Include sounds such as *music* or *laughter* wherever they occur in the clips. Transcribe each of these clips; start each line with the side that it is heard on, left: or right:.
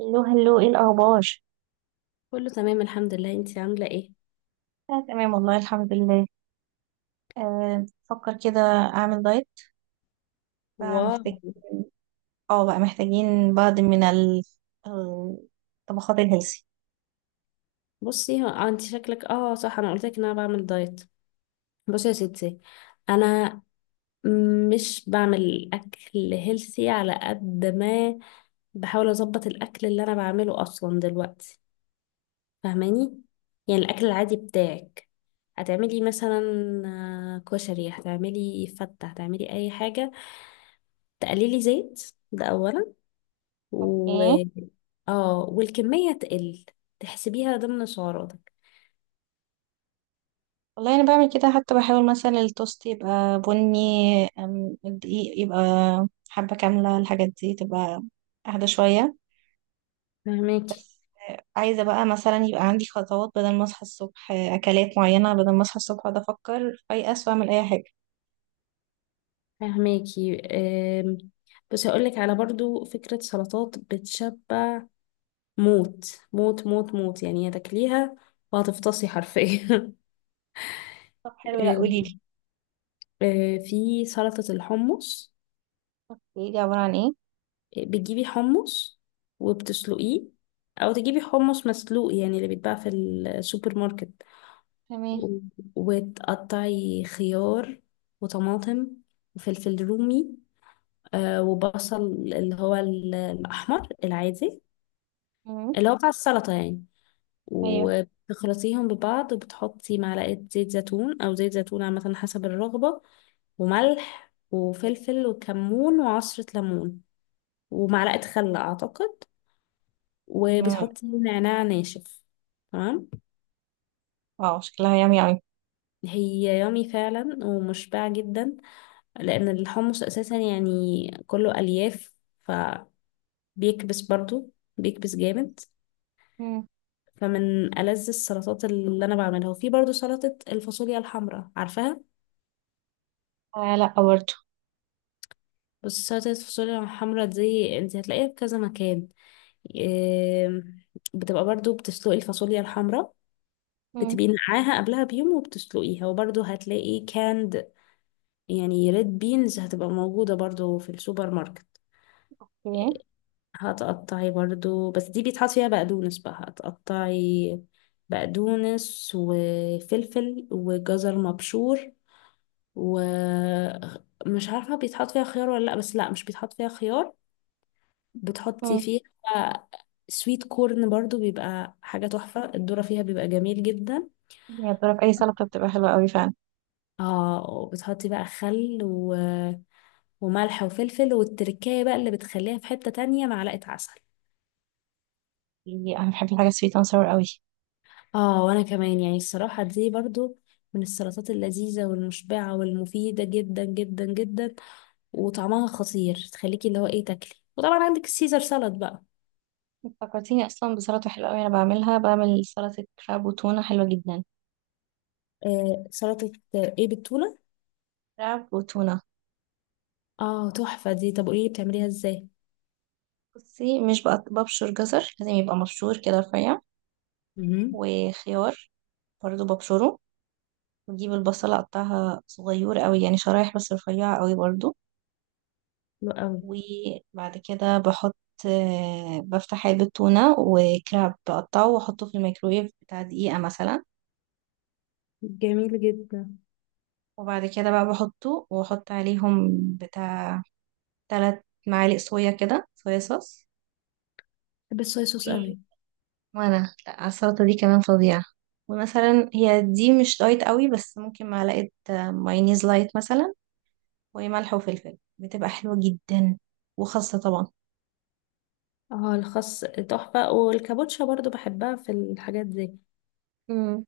right: هلو هلو، ايه الاخبار؟
left: كله تمام الحمد لله، انتي عاملة ايه؟
right: آه، تمام، والله الحمد لله. آه، بفكر كده اعمل دايت.
left: واو.
right: فمحتاج. اه، بقى محتاجين بعض من الطبخات الهيلثي.
left: بصي انتي شكلك، صح، انا قلت لك ان انا بعمل دايت. بصي يا ستي، انا مش بعمل اكل هيلثي على قد ما بحاول اظبط الاكل اللي انا بعمله اصلا دلوقتي، فاهماني؟ يعني الاكل العادي بتاعك، هتعملي مثلا كشري، هتعملي فتة، هتعملي اي حاجة، تقللي زيت ده اولا، و...
right: اوكي.
left: اه، والكمية تقل، تحسبيها ضمن سعراتك.
right: والله انا بعمل كده، حتى بحاول مثلا التوست يبقى بني. الدقيق يبقى حبة كاملة، الحاجات دي تبقى اهدى شوية.
left: فهماكي
right: عايزة بقى مثلا يبقى عندي خطوات، بدل ما اصحى الصبح اكلات معينة، بدل ما اصحى الصبح اقعد افكر فايقة واعمل اي حاجة.
left: فهماكي. أم، بس هقول لك على برضو فكرة سلطات بتشبع موت موت موت موت، يعني هتاكليها وهتفطسي حرفيا *laughs*
right: طب حلو، لا قوليلي.
left: أم، في سلطة الحمص.
right: قوليلي عبارة عن ايه؟
left: بتجيبي حمص وبتسلقيه، او تجيبي حمص مسلوق يعني اللي بيتباع في السوبر ماركت،
right: تمام.
left: و- وتقطعي خيار وطماطم وفلفل رومي، وبصل، اللي هو الأحمر العادي،
right: مم.
left: اللي هو بتاع السلطة يعني.
right: ايوه.
left: وبتخلطيهم ببعض، وبتحطي معلقة زيت زيتون أو زيت زيتون عامة حسب الرغبة، وملح وفلفل وكمون وعصرة ليمون، ومعلقة خل أعتقد،
right: مم.
left: وبتحطي نعناع ناشف. تمام.
right: اه، شكلها يامي اوي.
left: هي يامي فعلا ومشبعة جدا، لأن الحمص أساسا يعني كله ألياف، فبيكبس برضو، بيكبس جامد.
right: مم.
left: فمن ألذ السلطات اللي أنا بعملها. وفي برضو سلطة الفاصوليا الحمراء، عارفاها؟
right: آه، لا برضه.
left: بص، سلطة الفاصوليا الحمرا دي انت هتلاقيها في كذا مكان. إيه، بتبقى برضو بتسلقي الفاصوليا الحمرا،
right: مم.
left: بتبقي نقعاها قبلها بيوم وبتسلقيها، وبرضو هتلاقي كاند، يعني ريد بينز هتبقى موجودة برضو في السوبر ماركت.
right: اوكي.
left: هتقطعي برضو، بس دي بيتحط فيها بقدونس بقى، هتقطعي بقدونس وفلفل وجزر مبشور، ومش عارفة بيتحط فيها خيار ولا لأ، بس لأ مش بيتحط فيها خيار. بتحطي
right: مم.
left: فيها سويت كورن برضو، بيبقى حاجة تحفة، الذرة فيها بيبقى جميل جدا.
right: هي بتعرف، اي سلطه بتبقى حلوه قوي فعلا.
left: اه، وبتحطي بقى خل و... وملح وفلفل والتركاية بقى اللي بتخليها في حتة تانية، معلقة عسل.
right: انا بحب الحاجه سويت اند sour قوي.
left: اه وانا كمان، يعني الصراحة دي برضو من السلطات اللذيذة والمشبعة والمفيدة جدا جدا جدا، وطعمها خطير تخليكي اللي هو ايه، تاكلي. وطبعا عندك السيزر سلطة بقى.
right: فكرتيني اصلا بسلطه حلوه قوي، انا بعملها، بعمل سلطه كراب وتونه حلوه جدا.
left: آه سلطة ايه، بالتونة؟
right: كراب وتونه.
left: اه تحفة دي. طب قوليلي بتعمليها ازاي؟
right: بصي، مش ببشر جزر، لازم يبقى مبشور كده رفيع.
left: مهم.
right: وخيار. برضه ببشره. وأجيب البصلة أقطعها صغيرة قوي، يعني شرايح بس رفيعة قوي برضه.
left: حلو قوي.
right: وبعد كده بحط. بفتح علبة تونة وكراب، بقطعه واحطه في الميكرويف بتاع دقيقة مثلا.
left: جميل جدا.
right: وبعد كده بقى بحطه واحط عليهم. بتاع 3 معالق صويا كده، صويا صوص.
left: بحب الصويا
right: و...
left: صوص قوي.
right: وانا لا على السلطة دي كمان فظيعة. ومثلا هي دي مش دايت قوي، بس ممكن معلقة مايونيز لايت مثلا. وملح وفلفل، بتبقى حلوة جدا. وخاصة طبعا.
left: اه الخس تحفة، والكابوتشا برضو بحبها في الحاجات دي،
right: امم.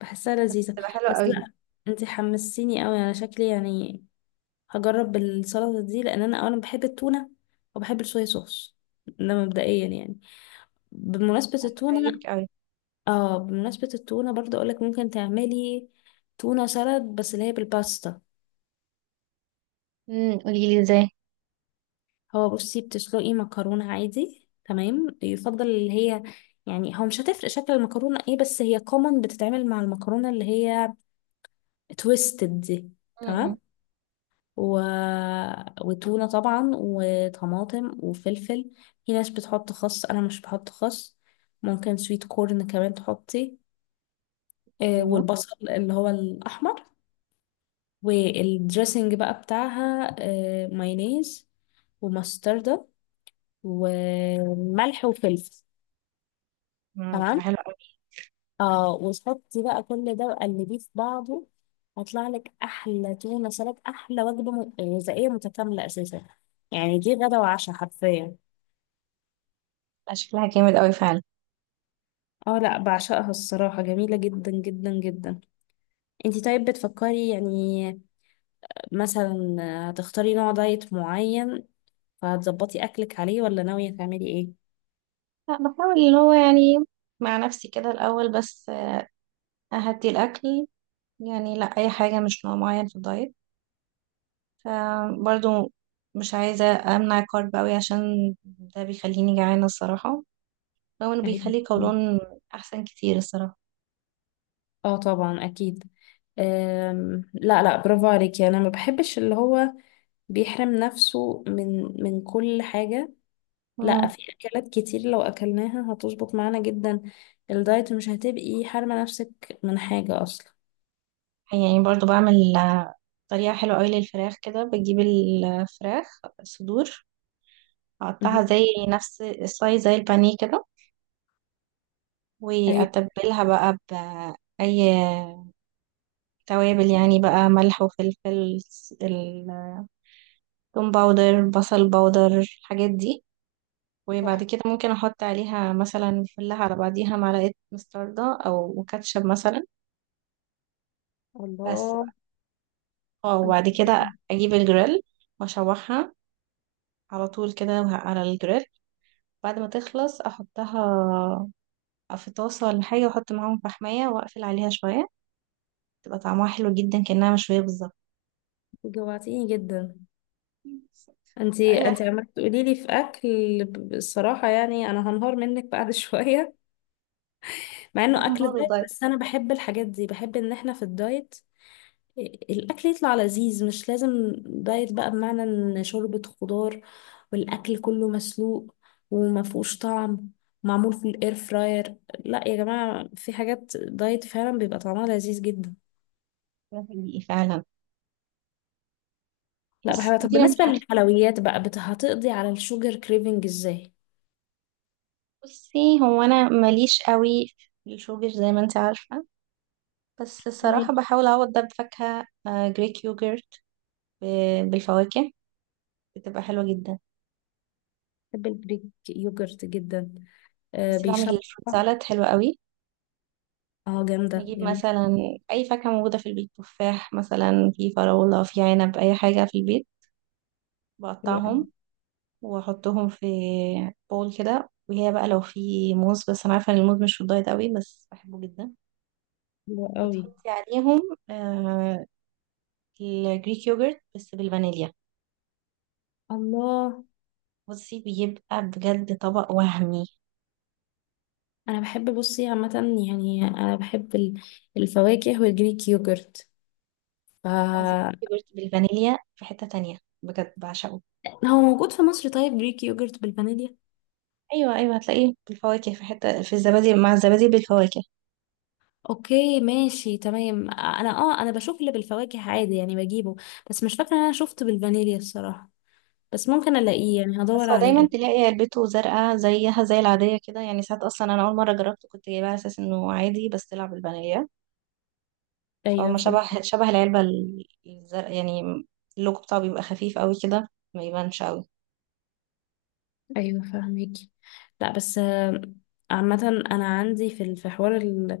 left: بحسها
right: بس
left: لذيذة.
right: بتبقى حلوة
left: بس
right: قوي.
left: لا، انتي حمسيني قوي على شكلي يعني، هجرب السلطة دي لان انا اولا بحب التونة، وبحب الصويا صوص، ده مبدئيا يعني. بمناسبة التونة،
right: هتعجبك قوي.
left: اه بمناسبة التونة برضو اقولك ممكن تعملي تونة سلad، بس اللي هي بالباستا.
right: قوليلي.
left: هو بصي، بتسلقي مكرونة عادي تمام، يفضل اللي هي، يعني هو مش هتفرق شكل المكرونة ايه، بس هي كومن بتتعمل مع المكرونة اللي هي تويستد دي.
right: ازاي؟
left: تمام. و... وتونة طبعا، وطماطم وفلفل، في ناس بتحط خس انا مش بحط خس، ممكن سويت كورن كمان تحطي،
right: مم.
left: والبصل اللي هو الأحمر. والدريسنج بقى بتاعها مايونيز ومستردة وملح وفلفل.
right: بتبقى
left: تمام.
right: حلوة أوي.
left: اه وتحطي بقى كل ده وقلبيه في بعضه، هيطلع لك احلى تونه سلطه، احلى وجبه غذائيه متكامله اساسا. يعني دي غدا وعشاء حرفيا.
right: لا، شكلها جامد أوي فعلا.
left: اه لا، بعشقها الصراحة، جميلة جدا جدا جدا. انتي طيب بتفكري يعني مثلا هتختاري نوع دايت معين فهتظبطي اكلك عليه، ولا ناوية تعملي ايه؟
right: لا، بحاول اللي هو يعني. مع نفسي كده الأول بس. أهدي الأكل. يعني لا، أي حاجة، مش نوع معين في الدايت. فبرضه. مش عايزة. أمنع كارب أوي، عشان ده بيخليني جعانة الصراحة. رغم إنه
left: أيوة.
right: بيخلي قولون. أحسن كتير الصراحة.
left: اه طبعا اكيد. أم، لا لا، برافو عليكي. انا ما بحبش اللي هو بيحرم نفسه من كل حاجة. لا،
right: مم.
left: في اكلات كتير لو اكلناها هتظبط معانا جدا، الدايت مش هتبقي حارمة نفسك من حاجة اصلا.
right: يعني برضه بعمل طريقة حلوة أوي للفراخ، كده بجيب الفراخ صدور. أقطعها
left: مهم.
right: زي نفس السايز زي البانيه كده.
left: ايوه.
right: واتبلها بقى باي. توابل، يعني بقى ملح وفلفل، التوم باودر، بصل باودر، الحاجات دي. وبعد
left: صح.
right: كده ممكن احط عليها مثلا، فلها على بعضيها معلقه مستردة او كاتشب مثلا. بس بقى.
left: الله.
right: اه،
left: انت
right: وبعد كده اجيب الجريل. واشوحها. على طول كده على الجريل. بعد ما تخلص احطها. في طاسه ولا حاجه، واحط معاهم فحمايه واقفل عليها شويه. تبقى طعمها حلو جدا، كأنها مشويه بالظبط.
left: جوعتيني جدا، انت
right: *laughs*
left: عمالة تقولي لي في اكل. الصراحة يعني انا هنهار منك بعد *laughs* شوية، مع انه
right: فاهمة
left: اكل
right: برضه،
left: دايت،
right: طيب.
left: بس انا بحب الحاجات دي، بحب ان احنا في الدايت الاكل يطلع لذيذ، مش لازم دايت بقى بمعنى ان شوربة خضار والاكل كله مسلوق وما فيهوش طعم، معمول في الاير فراير. لا يا جماعة، في حاجات دايت فعلا بيبقى طعمها لذيذ جدا.
right: ده حقيقي فعلا.
left: لا
right: بس
left: بحبها. طب
right: مدينة من
left: بالنسبة
right: حاجة.
left: للحلويات بقى، هتقضي على الشوجر كريفنج ازاي؟
right: بصي، هو أنا ماليش قوي في الشوجر، زي ما انت عارفة. بس الصراحة
left: تمام.
right: بحاول أعوض ده بفاكهة، جريك يوجرت. بالفواكه. بتبقى حلوة جدا.
left: بحب الجريك يوجرت جدا، آه
right: بس بعمل
left: بيشبع.
right: الفروت سالاد حلوة قوي.
left: اه جامدة،
right: نجيب
left: جميل.
right: مثلا. أي فاكهة موجودة في البيت، تفاح مثلا، في فراولة، في عنب، أي حاجة في البيت.
left: حلوة قوي.
right: بقطعهم. وأحطهم في بول كده. وهي بقى لو في موز، بس أنا عارفة إن الموز مش في الدايت قوي، بس بحبه جدا.
left: حلوة قوي.
right: وتحطي عليهم آه الجريك يogurt بس بالفانيليا.
left: الله.
right: بصي، بيبقى بجد طبق وهمي.
left: انا بحب بصي عامه، يعني انا بحب الفواكه والجريك يوجرت، ف...
right: خلاص، الجريك يogurt بالفانيليا في حتة تانية. بجد بعشقه.
left: هو موجود في مصر طيب جريك يوجرت بالفانيليا؟
right: أيوة، أيوة، هتلاقيه بالفواكه في حتة، في الزبادي، مع الزبادي بالفواكه.
left: اوكي ماشي تمام. انا اه انا بشوف اللي بالفواكه عادي يعني بجيبه، بس مش فاكره ان انا شفت بالفانيليا الصراحه، بس ممكن الاقيه يعني هدور
right: بس هو دايما
left: عليه.
right: تلاقي علبته زرقاء، زيها زي العادية كده. يعني ساعات أصلا، أنا أول مرة جربته كنت جايباه على أساس إنه عادي، بس طلع بالفانيليا.
left: ايوه
right: فهو شبه
left: فاهمك.
right: شبه العلبة الزرقاء يعني. اللوجو بتاعه بيبقى خفيف قوي كده. ما يبانش قوي.
left: ايوه فاهمك. لا بس عامة أنا عندي في في حوار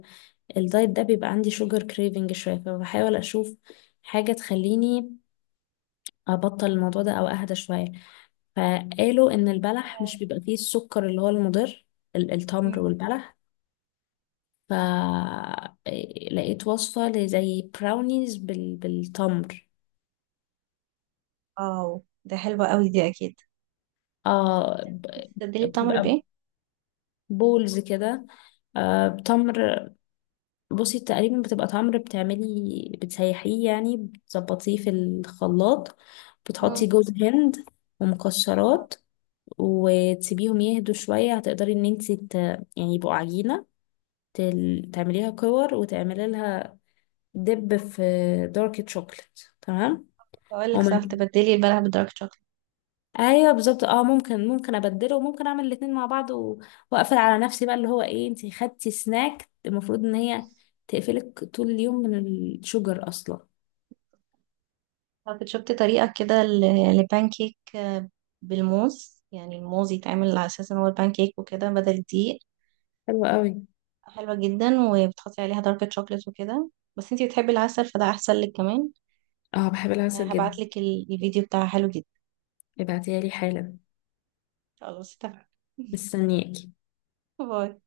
left: الدايت ده، بيبقى عندي شوجر كريفنج شوية، فبحاول أشوف حاجة تخليني ابطل الموضوع ده او اهدى شويه. فقالوا ان البلح مش بيبقى فيه السكر اللي هو المضر، التمر والبلح. فلقيت وصفة لزي براونيز بال... بالتمر.
right: اه، ده حلوة قوي دي، اكيد.
left: اه،
right: تبدلي التمر
left: بتبقى
right: بايه؟
left: بولز كده، آه بتمر. بصي تقريبا بتبقى تمر، بتعملي بتسيحيه يعني بتظبطيه في الخلاط، بتحطي
right: مم.
left: جوز هند ومكسرات، وتسيبيهم يهدوا شوية، هتقدري ان انتي ت... يعني يبقوا عجينة، تعمليها كور وتعملي لها دب في دارك تشوكلت. تمام.
right: كنت اقول لك،
left: ومن...
right: صح، تبدلي البلح بدارك شوكليت.
left: ايوه بالظبط. اه ممكن، ابدله وممكن اعمل الاتنين مع بعض و... واقفل على نفسي بقى اللي هو ايه، انتي خدتي سناك المفروض ان هي تقفلك طول اليوم من الشجر اصلا.
right: طب شفتي طريقة كده لبانكيك بالموز، يعني الموز يتعمل على اساس ان هو البانكيك وكده بدل الدقيق.
left: حلوة قوي.
right: حلوة جدا، وبتحطي عليها دارك شوكليت وكده. بس انتي بتحبي العسل، فده احسن لك كمان.
left: اه بحب العسل جدا.
right: هبعتلك الفيديو بتاعها حلو جدا.
left: ابعتيها لي حالا.
right: خلاص، اتفقنا. *laughs*
left: مستنياكي.
right: باي.